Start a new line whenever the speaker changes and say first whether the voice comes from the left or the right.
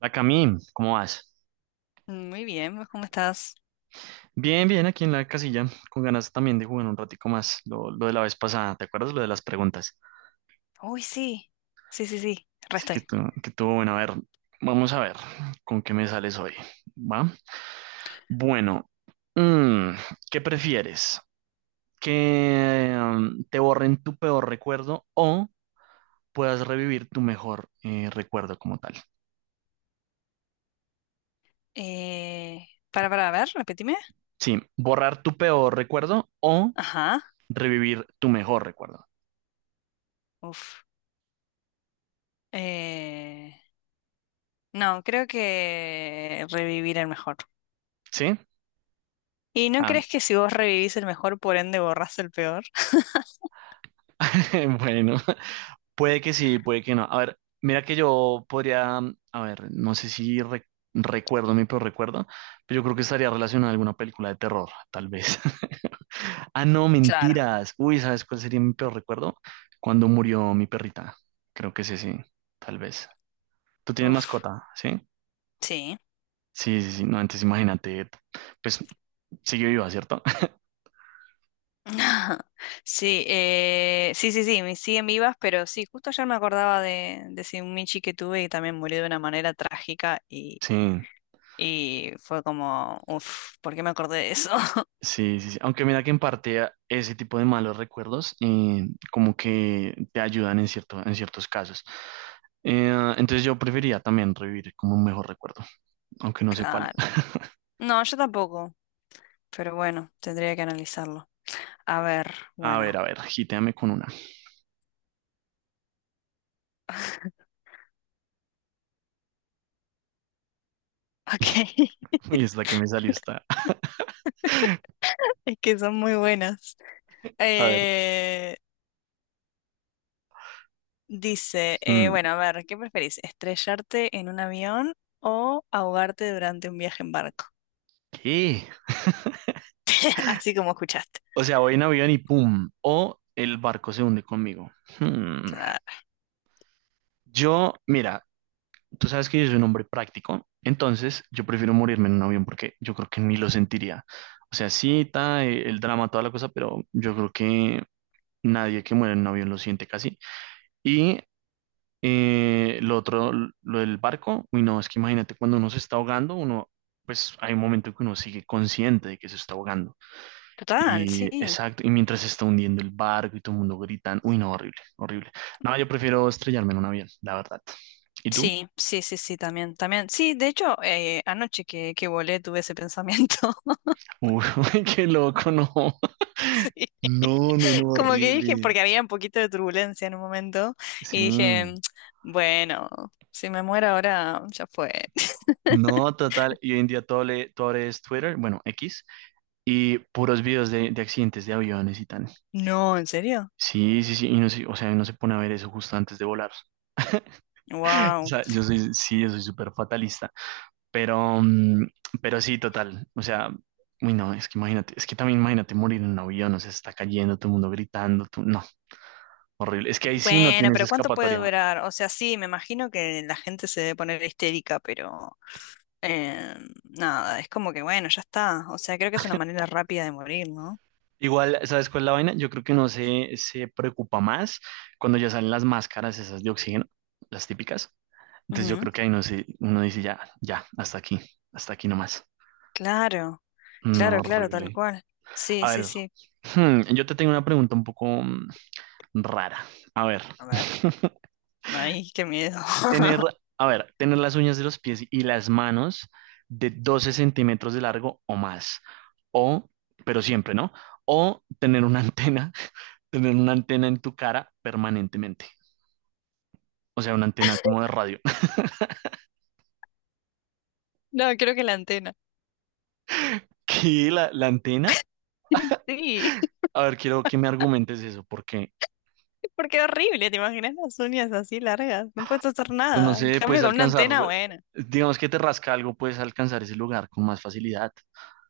right: La Camín, ¿cómo vas?
left: Muy bien, pues, ¿cómo estás?
right: Bien, bien, aquí en la casilla, con ganas también de jugar un ratico más, lo de la vez pasada, ¿te acuerdas lo de las preguntas?
left: Uy, sí, sí, sí, sí,
right: Así que
left: resté.
right: tú, que tú, bueno, a ver, vamos a ver con qué me sales hoy, ¿va? Bueno, mm, ¿qué prefieres? ¿Que te borren tu peor recuerdo o puedas revivir tu mejor recuerdo como tal?
left: Para, a ver, repetime.
right: Sí, borrar tu peor recuerdo o
left: Ajá,
right: revivir tu mejor recuerdo,
left: uf. Eh, no, creo que revivir el mejor.
right: ¿sí?
left: ¿Y no
right: Ah,
left: crees que si vos revivís el mejor, por ende borrás el peor?
right: bueno, puede que sí, puede que no. A ver, mira que yo podría, a ver, no sé si recuerdo mi peor recuerdo, pero yo creo que estaría relacionado a alguna película de terror, tal vez. Ah, no,
left: Claro,
right: mentiras. Uy, ¿sabes cuál sería mi peor recuerdo? Cuando murió mi perrita. Creo que sí, sí, tal vez. ¿Tú tienes
left: uf,
right: mascota? ¿Sí?
left: sí.
right: Sí, sí, sí. No, antes imagínate, pues sigue viva, ¿cierto?
left: Sí, sí, sí, sí, me siguen vivas, pero sí, justo ayer me acordaba de ese Michi que tuve y también murió de una manera trágica. y
right: Sí.
left: Y fue como, uff, ¿por qué me acordé de eso?
right: Sí, sí, sí. Aunque mira que en parte ese tipo de malos recuerdos como que te ayudan en ciertos casos. Eh, entonces yo preferiría también revivir como un mejor recuerdo, aunque no sé cuál.
left: Claro. No, yo tampoco, pero bueno, tendría que analizarlo. A ver, bueno.
right: A ver, gíteame con una.
left: Ok,
right: Uy, esta que me salió está.
left: es que son muy buenas.
right: A ver.
left: Eh, dice,
right: Mm,
left: bueno, a ver, ¿qué preferís? ¿Estrellarte en un avión o ahogarte durante un viaje en barco?
right: ¿Qué?
left: Así como escuchaste.
right: O sea, voy en avión y pum. O el barco se hunde conmigo. Hmm.
left: Claro.
right: Mira, tú sabes que yo soy un hombre práctico, entonces yo prefiero morirme en un avión porque yo creo que ni lo sentiría. O sea, sí está el drama, toda la cosa, pero yo creo que nadie que muere en un avión lo siente casi. Y eh, lo otro, lo del barco, uy, no, es que imagínate cuando uno se está ahogando, uno, pues hay un momento en que uno sigue consciente de que se está ahogando.
left: Total,
right: Y
left: sí.
right: exacto, y mientras se está hundiendo el barco y todo el mundo gritan, uy, no, horrible, horrible. No, yo prefiero estrellarme en un avión, la verdad. ¿Y tú?
left: Sí, sí, sí, sí, también, también. Sí, de hecho, anoche que volé tuve ese pensamiento.
right: Uy, qué loco, no.
left: Sí.
right: No, no, no,
left: Como que dije,
right: horrible.
left: porque había un poquito de turbulencia en un momento,
right: Sí.
left: y dije, bueno, si me muero ahora, ya fue.
right: No, total. Y hoy en día todo es Twitter, bueno, X, y puros videos de accidentes de aviones y tal.
left: No, ¿en serio?
right: Sí, sí, sí. Y no, o sea, uno se pone a ver eso justo antes de volar. O
left: Wow.
right: sea, sí, yo soy súper fatalista. Pero, mm, pero sí, total. O sea, uy, no, es que imagínate, es que también imagínate morir en un avión, o sea, se está cayendo, todo el mundo gritando, tú, no, horrible. Es que ahí sí no
left: Bueno,
right: tienes
left: pero ¿cuánto puede
right: escapatoria.
left: durar? O sea, sí, me imagino que la gente se debe poner histérica, pero eh, nada, es como que bueno, ya está. O sea, creo que es una manera rápida de morir, ¿no?
right: Igual, ¿sabes cuál es la vaina? Yo creo que uno se preocupa más cuando ya salen las máscaras esas de oxígeno, las típicas. Entonces yo
left: Ujú.
right: creo que ahí no se, uno dice ya, ya, hasta aquí nomás.
left: Claro,
right: No,
left: claro, claro, tal
right: horrible.
left: cual. Sí,
right: A
left: sí,
right: ver,
left: sí.
right: yo te tengo una pregunta un poco rara. A ver,
left: A ver, ay, qué miedo.
right: tener, a ver, tener las uñas de los pies y las manos de 12 centímetros de largo o más. O, pero siempre, ¿no? O tener una antena tener una antena en tu cara permanentemente. O sea, una antena como de radio.
left: No, creo que la antena.
right: ¿Qué? La antena,
left: Sí.
right: a ver, quiero que me argumentes eso, porque
left: Porque horrible, ¿te imaginas las uñas así largas? No puedes hacer
right: pues, no
left: nada. En
right: sé, puedes
left: cambio, con una
right: alcanzar,
left: antena, bueno.
right: digamos que te rasca algo, puedes alcanzar ese lugar con más facilidad.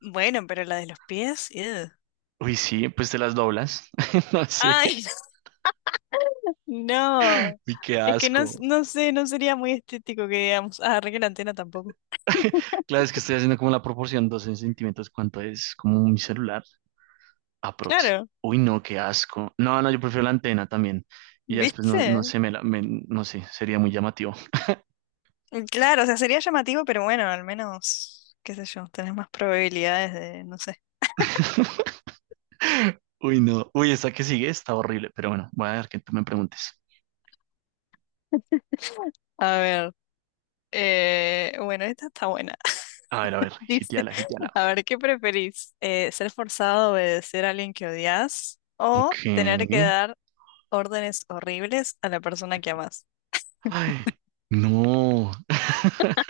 left: Bueno, pero la de los pies, ugh.
right: Uy, sí, pues te las doblas. No sé,
left: Ay, no.
right: y qué
left: Es que no,
right: asco.
left: no sé, no sería muy estético que digamos, ah, arregle la antena tampoco.
right: Claro, es que estoy haciendo como la proporción 12 centímetros, ¿cuánto es? Como mi celular, aprox.
left: Claro,
right: Uy, no, qué asco. No, no, yo prefiero la antena también. Y ya después, no, no
left: ¿viste?
right: sé, no sé, sería muy llamativo.
left: Claro, o sea, sería llamativo, pero bueno, al menos, qué sé yo, tenés más probabilidades de, no sé.
right: Uy, no. Uy, esta que sigue está horrible, pero bueno, voy a ver que tú me preguntes.
left: A ver, bueno, esta está buena.
right: A ver,
left: Dice,
right: gitiala, gitiala.
left: a ver, ¿qué preferís? ¿Ser forzado a obedecer a alguien que odias o
right: Ok.
left: tener que dar órdenes horribles a la persona que amas?
right: Ay, no.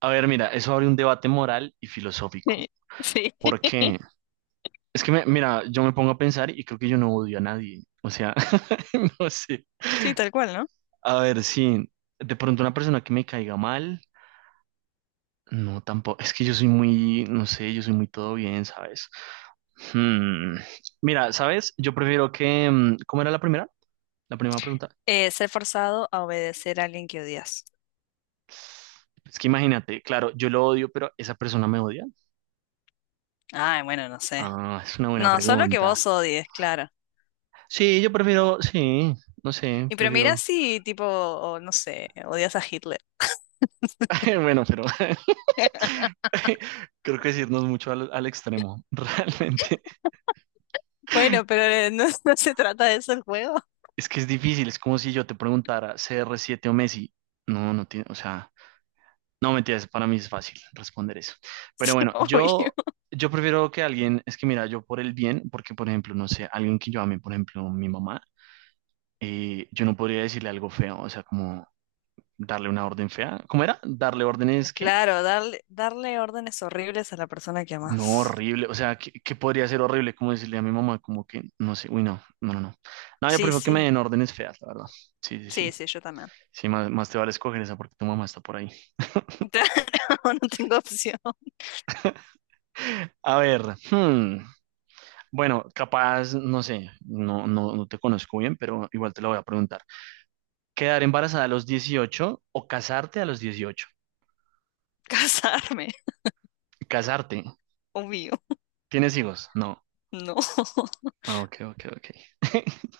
right: A ver, mira, eso abre un debate moral y filosófico.
left: Sí, sí,
right: ¿Por qué? Es que, mira, yo me pongo a pensar y creo que yo no odio a nadie. O sea, no sé.
left: sí, tal cual, ¿no?
right: A ver, sí, de pronto una persona que me caiga mal, no, tampoco. Es que yo soy muy, no sé, yo soy muy todo bien, ¿sabes? Hmm, Mira, ¿sabes? Yo prefiero que... ¿Cómo era la primera? La primera pregunta.
left: Ser forzado a obedecer a alguien que odias.
right: Es que imagínate, claro, yo lo odio, pero esa persona me odia.
left: Ay, bueno, no sé.
right: Ah, es una buena
left: No, solo que
right: pregunta.
left: vos odies, claro.
right: Sí, yo prefiero, sí, no sé,
left: Y pero mira
right: prefiero.
left: si, tipo, o no sé, odias a Hitler.
right: Bueno, pero creo que decirnos mucho al extremo, realmente.
left: Bueno, pero no, no se trata de eso el juego.
right: Es que es difícil, es como si yo te preguntara CR7 o Messi. No, no tiene, o sea, no, mentiras, para mí es fácil responder eso. Pero
left: Sí,
right: bueno,
left: obvio.
right: yo prefiero que alguien, es que mira, yo por el bien, porque por ejemplo, no sé, alguien que yo ame, por ejemplo, mi mamá, yo no podría decirle algo feo, o sea, como darle una orden fea. ¿Cómo era? ¿Darle órdenes qué?
left: Claro, darle, darle órdenes horribles a la persona que
right: No,
left: amas.
right: horrible, o sea, ¿qué podría ser horrible? Como decirle a mi mamá, como que, no sé, uy, no, no, no, no. No, yo
left: Sí,
right: prefiero que me
left: sí,
right: den órdenes feas, la verdad. Sí, sí, sí.
left: sí, sí, yo también.
right: Sí, más, más te vale escoger esa porque tu mamá está por ahí.
left: Claro, no tengo opción.
right: A ver, hmm. Bueno, capaz, no sé, no, no, no te conozco bien, pero igual te lo voy a preguntar. ¿Quedar embarazada a los 18 o casarte a los 18?
left: Casarme,
right: Casarte.
left: obvio.
right: ¿Tienes hijos? No.
left: No.
right: Ah, ok, ok, ok.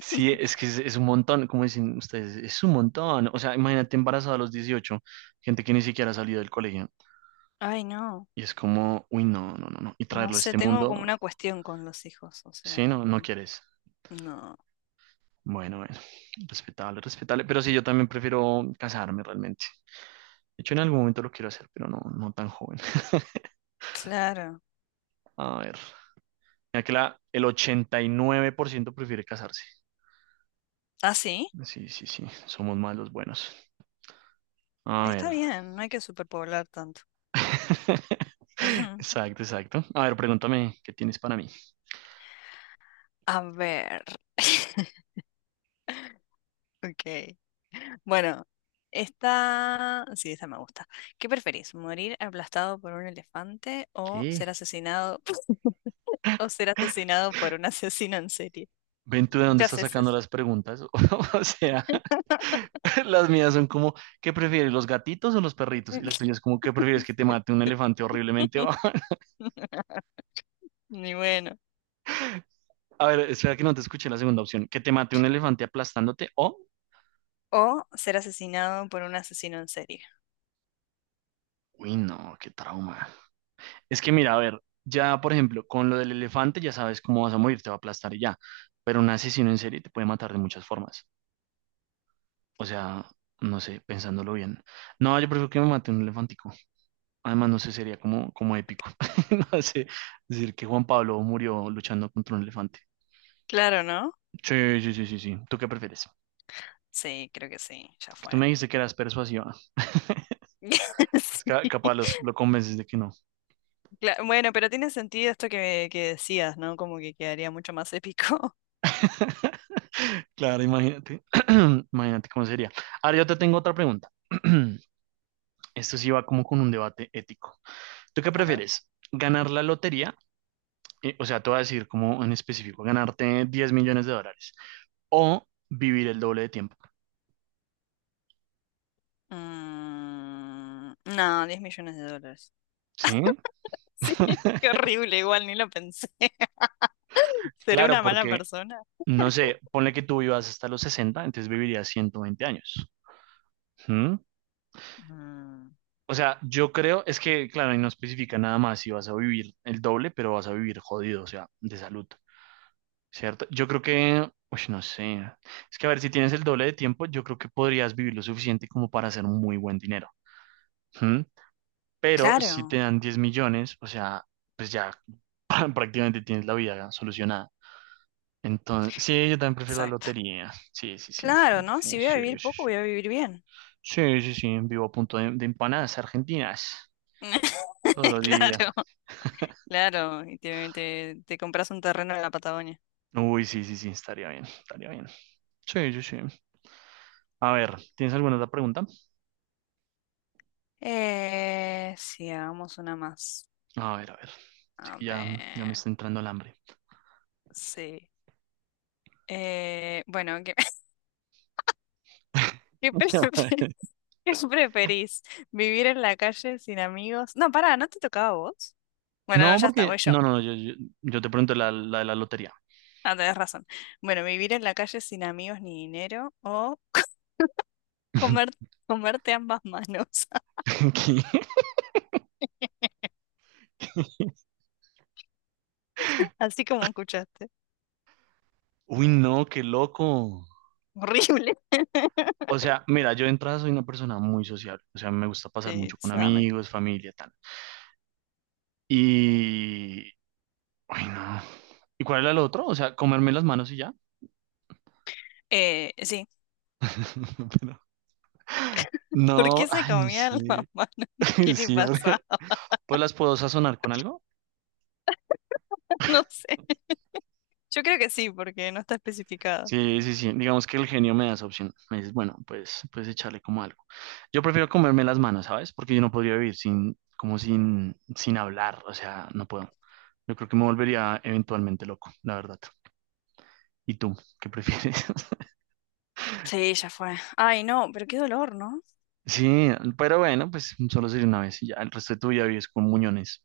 right: Sí, es que es un montón, como dicen ustedes, es un montón. O sea, imagínate embarazada a los 18, gente que ni siquiera ha salido del colegio.
left: Ay, no.
right: Y es como, uy, no, no, no, no. Y
left: No
right: traerlo a
left: sé,
right: este
left: tengo
right: mundo,
left: como una cuestión con los hijos, o
right: sí,
left: sea,
right: no, no quieres.
left: no.
right: Bueno, bueno, respetable, respetable. Pero sí, yo también prefiero casarme realmente. De hecho, en algún momento lo quiero hacer, pero no, no tan joven.
left: Claro.
right: A ver. Mira que el 89% prefiere casarse.
left: Ah, sí,
right: Sí, sí, sí. Somos más los buenos. A
left: está
right: ver.
left: bien, no hay que superpoblar tanto. Ujú.
right: Exacto, exacto. A ver, pregúntame, ¿qué tienes para mí?
left: A ver. Ok. Bueno, esta, sí, esta me gusta. ¿Qué preferís? ¿Morir aplastado por un elefante
right: ¿Qué?
left: o ser asesinado por un asesino en serie?
right: ¿Ven tú de dónde
left: Muchas
right: estás sacando
left: veces.
right: las preguntas? O sea, las mías son como, ¿qué prefieres, los gatitos o los perritos? Y la tuya es como, ¿qué prefieres que te
left: Sí.
right: mate un elefante horriblemente?
left: Ni bueno.
right: A ver, espera que no te escuché la segunda opción. Que te mate un elefante aplastándote o...
left: O ser asesinado por un asesino en serie.
right: Uy, no, qué trauma. Es que mira, a ver, ya por ejemplo, con lo del elefante ya sabes cómo vas a morir, te va a aplastar y ya. Pero un asesino en serie te puede matar de muchas formas. O sea, no sé, pensándolo bien. No, yo prefiero que me mate un elefantico. Además, no sé, sería como épico. No sé, decir que Juan Pablo murió luchando contra un elefante.
left: Claro, ¿no?
right: Sí, sí, sí, sí, sí. ¿Tú qué prefieres?
left: Sí, creo que sí, ya
right: Que
left: fue.
right: tú me dijiste que eras persuasiva. Es
left: Sí,
right: capaz lo convences de que no.
left: bueno, pero tiene sentido esto que decías, ¿no? Como que quedaría mucho más épico.
right: Claro, imagínate. Imagínate cómo sería. Ahora yo te tengo otra pregunta. Esto sí va como con un debate ético. ¿Tú qué
left: A ver.
right: prefieres? ¿Ganar la lotería? O sea, te voy a decir como en específico, ganarte 10 millones de dólares o vivir el doble de tiempo.
left: Mm, no, 10 millones de dólares.
right: ¿Sí?
left: Sí, qué horrible, igual ni lo pensé. ¿Seré
right: Claro,
left: una mala
right: porque,
left: persona?
right: no sé, ponle que tú vivas hasta los 60, entonces vivirías 120 años. ¿Mm?
left: Mm.
right: O sea, yo creo, es que, claro, y no especifica nada más si vas a vivir el doble, pero vas a vivir jodido, o sea, de salud. ¿Cierto? Yo creo que, uy, no sé, es que a ver, si tienes el doble de tiempo, yo creo que podrías vivir lo suficiente como para hacer muy buen dinero. ¿Mm? Pero si te
left: Claro,
right: dan 10 millones, o sea, pues ya prácticamente tienes la vida solucionada. Entonces, sí, yo también prefiero la
left: exacto.
right: lotería. Sí, sí, sí.
left: Claro, ¿no? Si voy a
right: Sí, sí,
left: vivir poco,
right: sí.
left: voy a vivir bien.
right: Sí, sí, sí. Vivo a punto de empanadas argentinas todos los días.
left: Claro, claro. Y te compras un terreno en la Patagonia.
right: Uy, sí, sí, sí, estaría bien, estaría bien. Sí, sí, sí. A ver, ¿tienes alguna otra pregunta?
left: Sí, hagamos una más.
right: A ver, a ver. Así
left: A
right: que ya, ya me
left: ver,
right: está entrando el hambre.
left: sí. Bueno, ¿qué, qué pre- qué preferís? ¿Vivir en la calle sin amigos? No, pará, ¿no te tocaba a vos? Bueno, no,
right: No,
left: ya está,
right: porque.
left: voy yo.
right: No, no, no, yo te pregunto la de la lotería.
left: Ah, tenés razón. Bueno, vivir en la calle sin amigos ni dinero o comer, comerte ambas manos.
right: ¿Qué?
left: Así como escuchaste.
right: Uy, no, qué loco.
left: Horrible.
right: O sea, mira, yo de entrada soy una persona muy sociable. O sea, me gusta pasar mucho
left: Sí,
right: con
left: sabe.
right: amigos, familia, tal. Y. Uy, no. ¿Y cuál era el otro? O sea, comerme las manos y ya.
left: Sí.
right: Pero-
left: ¿Por
right: No,
left: qué se
right: ay, no
left: comía la
right: sé.
left: mano? ¿Qué le
right: Sí,
left: pasa?
right: pues las puedo sazonar con algo.
left: No sé. Yo creo que sí, porque no está especificado.
right: Sí, sí, sí. Digamos que el genio me da esa opción. Me dices, bueno, pues echarle como algo. Yo prefiero comerme las manos, ¿sabes? Porque yo no podría vivir sin, como sin, sin hablar. O sea, no puedo. Yo creo que me volvería eventualmente loco, la verdad. ¿Y tú? ¿Qué prefieres?
left: Sí, ya fue. Ay, no, pero qué dolor, ¿no?
right: Sí, pero bueno, pues solo sería una vez y ya. El resto de tu vida vives con muñones.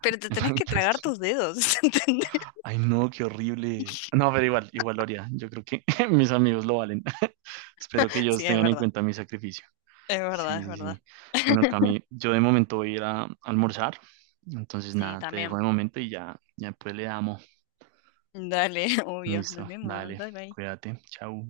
left: Pero te tenés que
right: Pues,
left: tragar tus dedos, ¿entendés?
right: ay, no, qué horrible. No, pero igual, igual lo haría. Yo creo que mis amigos lo valen. Espero que ellos
left: Sí, es
right: tengan en
left: verdad.
right: cuenta mi sacrificio.
left: Es verdad,
right: Sí,
left: es
right: sí,
left: verdad.
right: sí. Bueno, Cami, yo de momento voy a ir a almorzar. Entonces,
left: Sí,
right: nada, te dejo
left: también.
right: de momento y ya, ya después le damos.
left: Dale, obvio. Nos
right: Listo,
left: vemos.
right: dale,
left: Bye bye.
right: cuídate, chao.